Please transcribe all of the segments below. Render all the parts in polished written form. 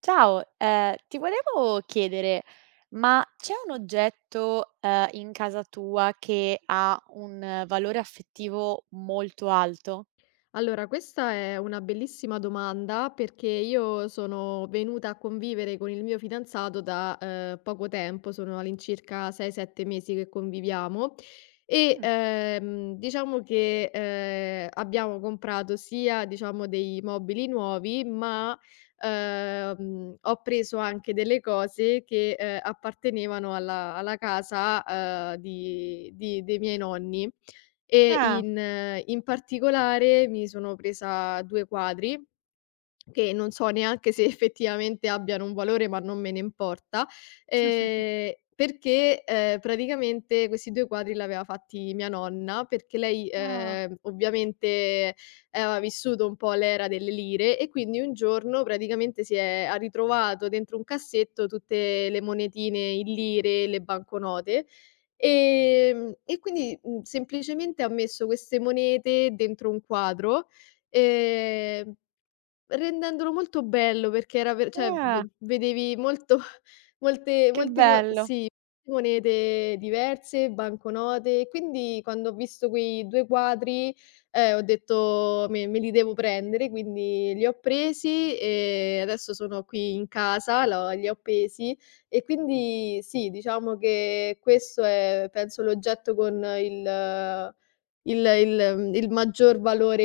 Ciao, ti volevo chiedere, ma c'è un oggetto, in casa tua che ha un valore affettivo molto alto? Allora, questa è una bellissima domanda perché io sono venuta a convivere con il mio fidanzato da poco tempo, sono all'incirca 6-7 mesi che conviviamo e Mh, diciamo che abbiamo comprato sia, diciamo, dei mobili nuovi, ma ho preso anche delle cose che appartenevano alla casa dei miei nonni. E ah, in particolare mi sono presa 2 quadri, che non so neanche se effettivamente abbiano un valore, ma non me ne importa, perché, praticamente questi 2 quadri l'aveva fatti mia nonna, perché lei, ah, ovviamente aveva vissuto un po' l'era delle lire e quindi un giorno praticamente si è ha ritrovato dentro un cassetto tutte le monetine in lire, le banconote. E quindi, semplicemente ha messo queste monete dentro un quadro, ehm rendendolo molto bello perché era ver cioè ah, ve vedevi molto molte che molte mo bello, sì, monete diverse, banconote, quindi quando ho visto quei 2 quadri, ho detto: "Me li devo prendere", quindi li ho presi e adesso sono qui in casa, l'ho li ho appesi e quindi sì, diciamo che questo è, penso, l'oggetto con il maggior valore,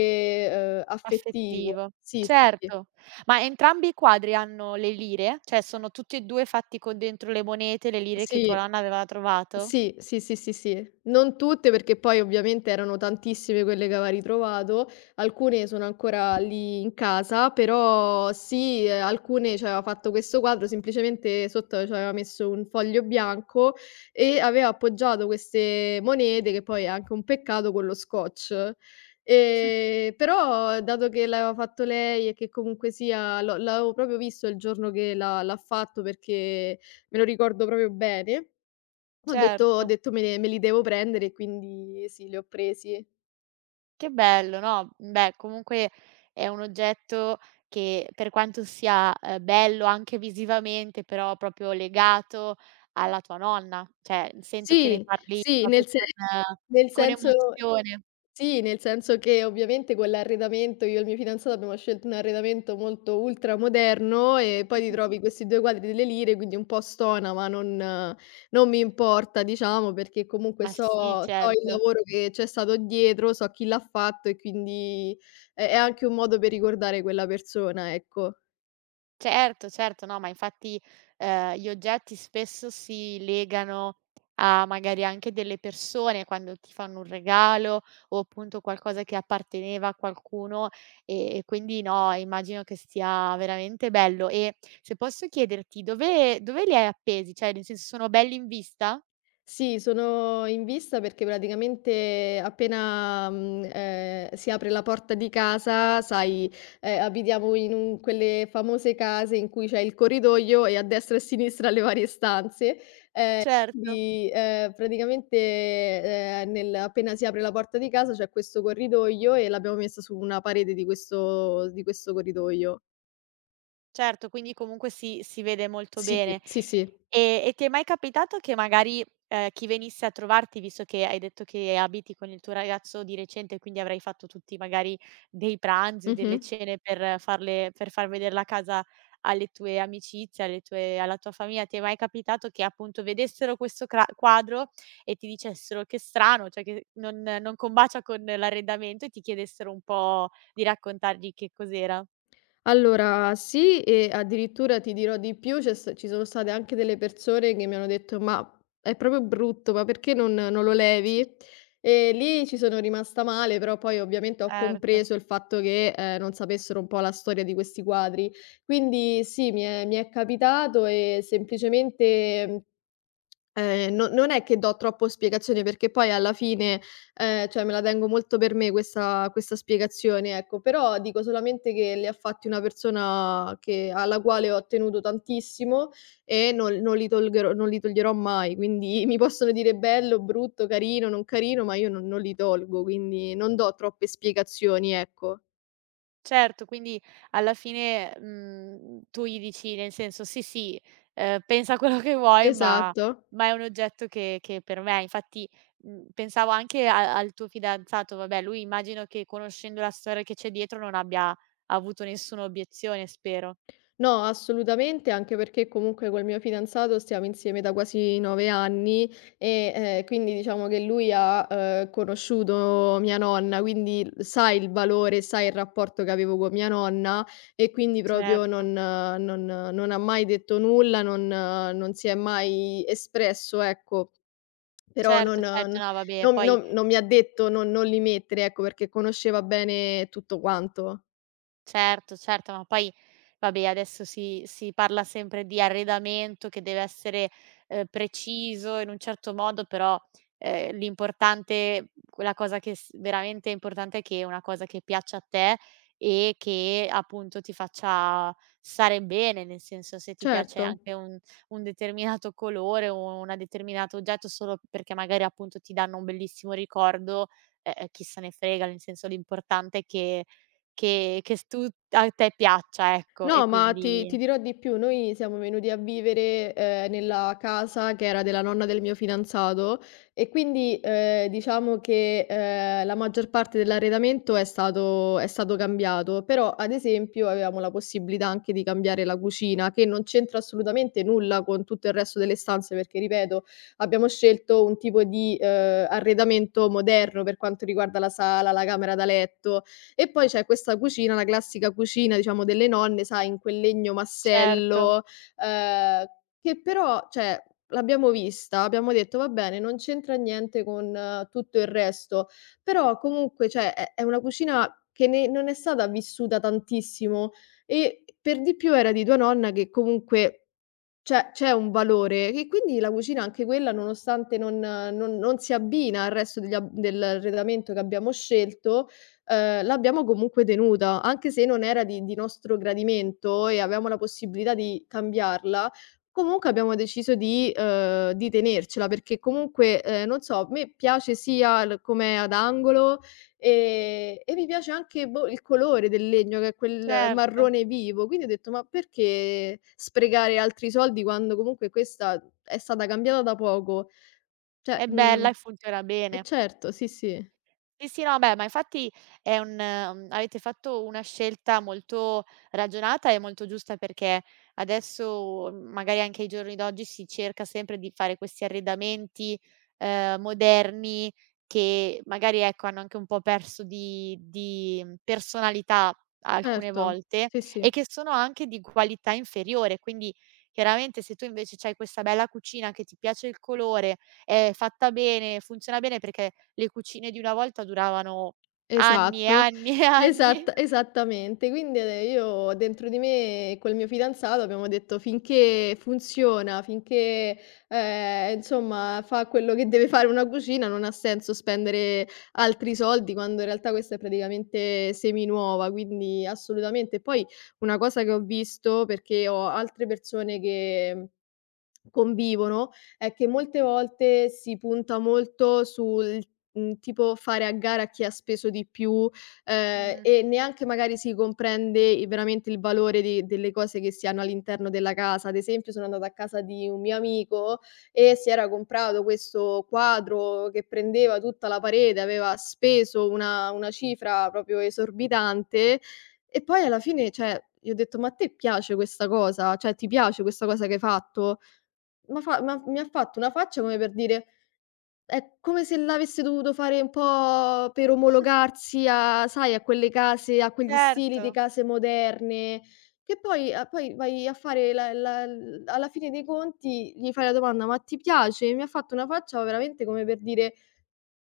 affettivo. affettivo. Sì, sì, sì. Certo. Ma entrambi i quadri hanno le lire? Cioè sono tutti e 2 fatti con dentro le monete, le lire che tua Sì, nonna aveva trovato? sì, sì, sì, sì, sì. Non tutte, perché poi ovviamente erano tantissime quelle che aveva ritrovato, alcune sono ancora lì in casa, però sì, alcune c'aveva fatto questo quadro, semplicemente sotto c'aveva messo un foglio bianco e aveva appoggiato queste monete, che poi è anche un peccato, con lo scotch. Però dato che l'aveva fatto lei e che comunque sia l'avevo proprio visto il giorno che l'ha fatto, perché me lo ricordo proprio bene, ho Certo. detto: "Me li devo prendere", e quindi sì, li ho presi. Che bello, no, beh, comunque è un oggetto che per quanto sia, bello anche visivamente, però proprio legato alla tua nonna, cioè sento che ne Sì, parli sì, proprio nel se nel con senso, emozione. sì, nel senso che ovviamente quell'arredamento, io e il mio fidanzato abbiamo scelto un arredamento molto ultramoderno e poi ti trovi questi 2 quadri delle lire, quindi un po' stona, ma non mi importa, diciamo, perché comunque Ma sì, so il certo. lavoro che c'è stato dietro, so chi l'ha fatto e quindi è anche un modo per ricordare quella persona, ecco. Certo, certo, no, ma infatti, gli oggetti spesso si legano a magari anche delle persone quando ti fanno un regalo o appunto qualcosa che apparteneva a qualcuno, e quindi no, immagino che sia veramente bello. E se posso chiederti dove li hai appesi? Cioè, nel senso sono belli in vista? Sì, sono in vista perché praticamente appena, si apre la porta di casa, sai, abitiamo in un quelle famose case in cui c'è il corridoio e a destra e a sinistra le varie stanze. Certo, Quindi, praticamente, nel appena si apre la porta di casa c'è questo corridoio e l'abbiamo messa su una parete di questo corridoio. certo, quindi comunque si vede molto Sì, bene. sì, sì. E ti è mai capitato che magari, chi venisse a trovarti, visto che hai detto che abiti con il tuo ragazzo di recente, quindi avrai fatto tutti magari dei pranzi o delle Mh-mh. cene per farle per far vedere la casa alle tue amicizie, alle tue alla tua famiglia, ti è mai capitato che appunto vedessero questo cra quadro e ti dicessero: "Che strano, cioè che non combacia con l'arredamento" e ti chiedessero un po' di raccontargli che cos'era? Allora sì, e addirittura ti dirò di più, c'è st ci sono state anche delle persone che mi hanno detto: "Ma è proprio brutto, ma perché non lo levi?" E lì ci sono rimasta male, però poi ovviamente ho Certo. compreso il fatto che, non sapessero un po' la storia di questi quadri. Quindi sì, mi è capitato, e semplicemente, no, non è che do troppo spiegazioni, perché poi alla fine, cioè, me la tengo molto per me questa spiegazione, ecco, però dico solamente che li ha fatti una persona che alla quale ho tenuto tantissimo e non li toglierò mai, quindi mi possono dire bello, brutto, carino, non carino, ma io non li tolgo, quindi non do troppe spiegazioni, ecco. Certo, quindi alla fine, tu gli dici nel senso: "Sì, sì, pensa a quello che vuoi, Esatto. ma è un oggetto che per me" infatti, pensavo anche a al tuo fidanzato, vabbè lui immagino che conoscendo la storia che c'è dietro non abbia avuto nessuna obiezione, spero. No, assolutamente, anche perché comunque col mio fidanzato stiamo insieme da quasi 9 anni e, quindi diciamo che lui ha, conosciuto mia nonna, quindi l sa il valore, sa il rapporto che avevo con mia nonna, e quindi proprio Certo, non ha mai detto nulla, non si è mai espresso, ecco. Però non certo, certo, n no vabbè, non poi non non mi ha detto non li mettere, ecco, perché conosceva bene tutto quanto. certo, certo, ma poi vabbè adesso si parla sempre di arredamento che deve essere, preciso in un certo modo, però, l'importante la cosa che s veramente è importante è che è una cosa che piaccia a te e che appunto ti faccia stare bene, nel senso se ti piace Certo. anche un determinato colore o una determinato oggetto solo perché magari appunto ti danno un bellissimo ricordo, chi se ne frega, nel senso l'importante è che s tu a te piaccia, ecco. E No, ma ti quindi ti dirò di più, noi siamo venuti a vivere, nella casa che era della nonna del mio fidanzato, e quindi, diciamo che, la maggior parte dell'arredamento è stato cambiato, però ad esempio avevamo la possibilità anche di cambiare la cucina, che non c'entra assolutamente nulla con tutto il resto delle stanze, perché, ripeto, abbiamo scelto un tipo di, arredamento moderno per quanto riguarda la sala, la camera da letto, e poi c'è questa cucina, la classica cucina, diciamo, delle nonne, sai, in quel legno certo, massello, ehm, che però, cioè, l'abbiamo vista, abbiamo detto: "Va bene, non c'entra niente con tutto il resto", però comunque, cioè, è una cucina che ne non è stata vissuta tantissimo, e per di più era di tua nonna, che comunque c'è un valore, e quindi la cucina, anche quella, nonostante non si abbina al resto degli ab dell'arredamento che abbiamo scelto, l'abbiamo comunque tenuta, anche se non era di nostro gradimento e avevamo la possibilità di cambiarla, comunque abbiamo deciso di, tenercela, perché comunque, non so, a me piace sia l com'è ad angolo. E mi piace anche, boh, il colore del legno, che è quel certo. marrone vivo, quindi ho detto: "Ma perché sprecare altri soldi quando comunque questa è stata cambiata da poco?" Cioè, È mhmm bella e funziona eh, bene. certo, sì, sì, Sì, sì, no, beh, ma infatti è un avete fatto una scelta molto ragionata e molto giusta perché adesso, magari anche ai giorni d'oggi, si cerca sempre di fare questi arredamenti, moderni che magari, ecco, hanno anche un po' perso di personalità alcune certo. volte Sì, sì. e che sono anche di qualità inferiore. Quindi, chiaramente, se tu invece c'hai questa bella cucina che ti piace il colore, è fatta bene, funziona bene perché le cucine di una volta duravano anni e Esatto, anni e anni. Esattamente. Quindi, io, dentro di me, col mio fidanzato, abbiamo detto: "Finché funziona, finché, insomma, fa quello che deve fare una cucina, non ha senso spendere altri soldi quando in realtà questa è praticamente seminuova", quindi assolutamente. Poi una cosa che ho visto, perché ho altre persone che convivono, è che molte volte si punta molto sul, tipo, fare a gara chi ha speso di più, Mh. e neanche magari si comprende i veramente il valore di delle cose che si hanno all'interno della casa. Ad esempio, sono andata a casa di un mio amico e si era comprato questo quadro che prendeva tutta la parete, aveva speso una cifra proprio esorbitante, e poi alla fine, cioè, gli ho detto: "Ma a te piace questa cosa? Cioè, ti piace questa cosa che hai fatto?" Ma fa ma mi ha fatto una faccia come per dire, è come se l'avesse dovuto fare un po' per omologarsi a sai, a quelle case, a quegli stili Certo, di case moderne, che poi a poi vai a fare la la l alla fine dei conti gli fai la domanda: "Ma ti piace?" Mi ha fatto una faccia veramente come per dire: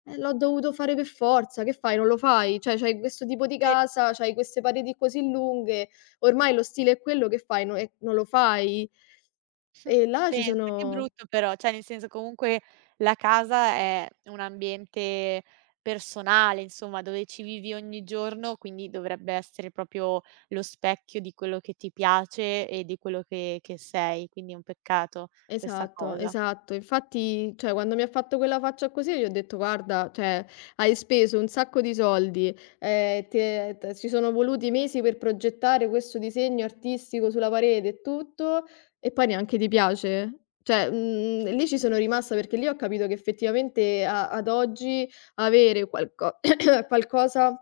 L'ho dovuto fare per forza, che fai, non lo fai? Cioè, c'hai questo tipo di pe casa, c'hai queste pareti così lunghe, ormai lo stile è quello, che fai, no, e non lo fai?" E là ci pensa, sono. che brutto però, cioè nel senso comunque la casa è un ambiente personale, insomma, dove ci vivi ogni giorno, quindi dovrebbe essere proprio lo specchio di quello che ti piace e di quello che sei, quindi è un peccato questa Esatto, cosa. esatto. Infatti, cioè, quando mi ha fatto quella faccia così, io gli ho detto: "Guarda, cioè, hai speso un sacco di soldi, ti è t ci sono voluti mesi per progettare questo disegno artistico sulla parete e tutto, e poi neanche ti piace?" Cioè, lì ci sono rimasta, perché lì ho capito che effettivamente, a ad oggi, avere qualco qualcosa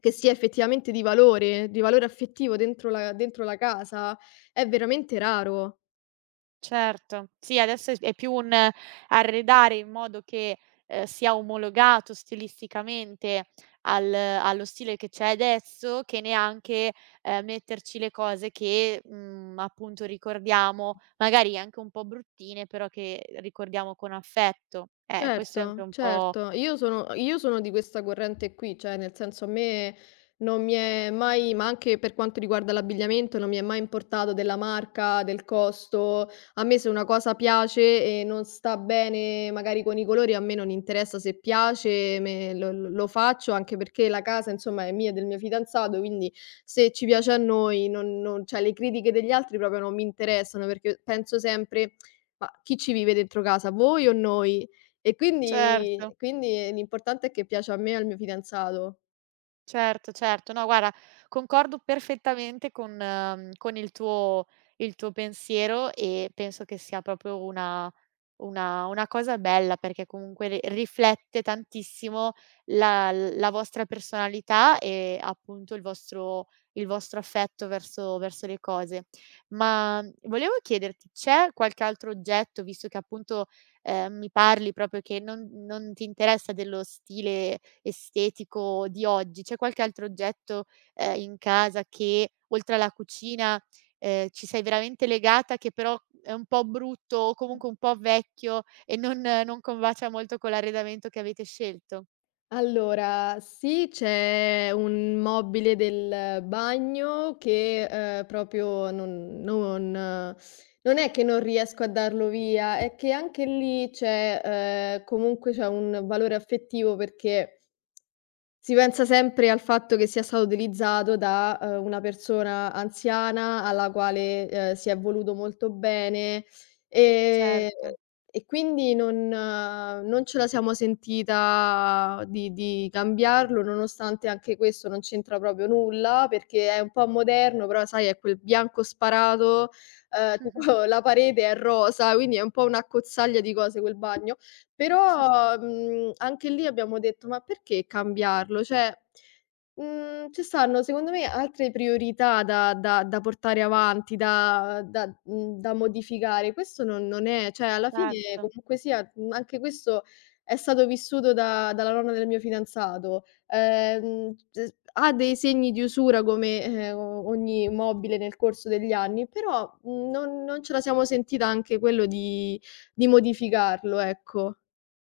che sia effettivamente di valore affettivo, dentro la casa, è veramente raro. Certo. Sì, adesso è s è più un arredare in modo che, sia omologato stilisticamente al allo stile che c'è adesso, che neanche, metterci le cose che, appunto ricordiamo, magari anche un po' bruttine, però che ricordiamo con affetto. Questo è anche Certo, un po' certo. Io sono di questa corrente qui, cioè, nel senso, a me non mi è mai, ma anche per quanto riguarda l'abbigliamento, non mi è mai importato della marca, del costo. A me, se una cosa piace e non sta bene magari con i colori, a me non interessa, se piace, me lo faccio, anche perché la casa, insomma, è mia e del mio fidanzato, quindi se ci piace a noi, non non cioè, le critiche degli altri proprio non mi interessano, perché penso sempre: "Ma chi ci vive dentro casa, voi o noi?" E certo. quindi l'importante è che piace a me e al mio fidanzato. Certo, certo. No, guarda, concordo perfettamente con con il tuo pensiero e penso che sia proprio una cosa bella, perché comunque ri riflette tantissimo la vostra personalità e appunto il vostro affetto verso le cose. Ma volevo chiederti, c'è qualche altro oggetto, visto che appunto, mi parli proprio che non ti interessa dello stile estetico di oggi? C'è qualche altro oggetto, in casa che oltre alla cucina, ci sei veramente legata che però è un po' brutto o comunque un po' vecchio e non combacia molto con l'arredamento che avete scelto? Allora, sì, c'è un mobile del bagno che, proprio non è che non riesco a darlo via, è che anche lì c'è, comunque c'è un valore affettivo, perché si pensa sempre al fatto che sia stato utilizzato da, una persona anziana alla quale, si è voluto molto bene, ehm, Certo, e quindi non ce la siamo sentita di cambiarlo, nonostante anche questo non c'entra proprio nulla, perché è un po' moderno, però sai, è quel bianco sparato, tipo la parete è rosa, quindi è un po' un'accozzaglia di cose quel bagno. Però, anche lì abbiamo detto: "Ma perché cambiarlo?" Cioè, ci stanno secondo me altre priorità da portare avanti, da modificare. Questo non non è, cioè, alla fine certo. comunque sia, anche questo è stato vissuto da dalla nonna del mio fidanzato. Z ha dei segni di usura come, o ogni mobile nel corso degli anni, però non non ce la siamo sentita, anche quello, di modificarlo, ecco.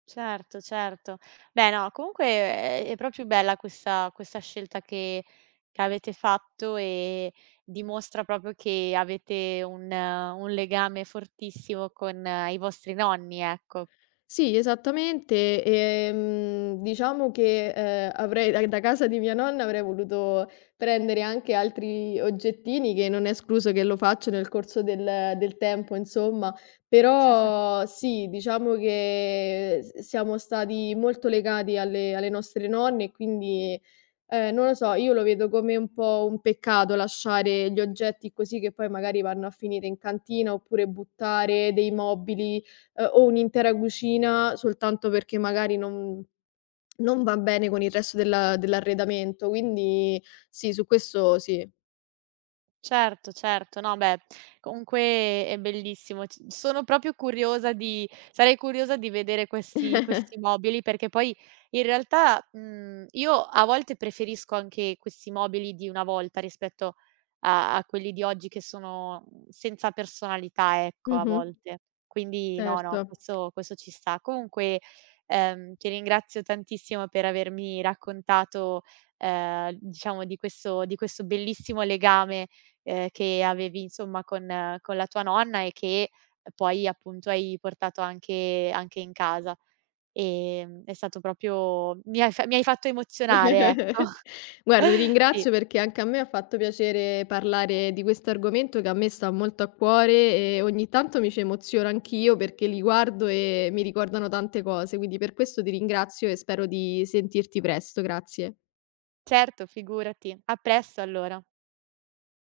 Certo, certo. Beh, no, comunque è proprio bella questa scelta che avete fatto e dimostra proprio che avete un legame fortissimo con i vostri nonni, ecco. Sì, esattamente. Diciamo che, avrei, da casa di mia nonna, avrei voluto prendere anche altri oggettini, che non è escluso che lo faccio nel corso del tempo, insomma, però sì, diciamo che s siamo stati molto legati alle nostre nonne, e quindi, non lo so, io lo vedo come un po' un peccato lasciare gli oggetti così, che poi magari vanno a finire in cantina, oppure buttare dei mobili, o un'intera cucina, soltanto perché magari non va bene con il resto della dell'arredamento. Quindi sì, su questo sì. Certo, certo. No, beh, comunque è bellissimo. C sono proprio curiosa di sarei curiosa di vedere questi mobili, perché poi in realtà, io a volte preferisco anche questi mobili di una volta rispetto a a quelli di oggi che sono, senza personalità, ecco, a Mh-mh. volte. Quindi no, Certo. no, questo ci sta. Comunque, ti ringrazio tantissimo per avermi raccontato, diciamo di questo bellissimo legame che avevi insomma con la tua nonna e che poi appunto hai portato anche anche in casa. È stato proprio mi hai fa mi hai fatto emozionare, ecco. Guarda, ti Sì, ringrazio, perché anche a me ha fatto piacere parlare di questo argomento che a me sta molto a cuore, e ogni tanto mi ci emoziono anch'io, perché li guardo e mi ricordano tante cose. Quindi per questo ti ringrazio, e spero di sentirti presto. Grazie. certo, figurati. A presto allora.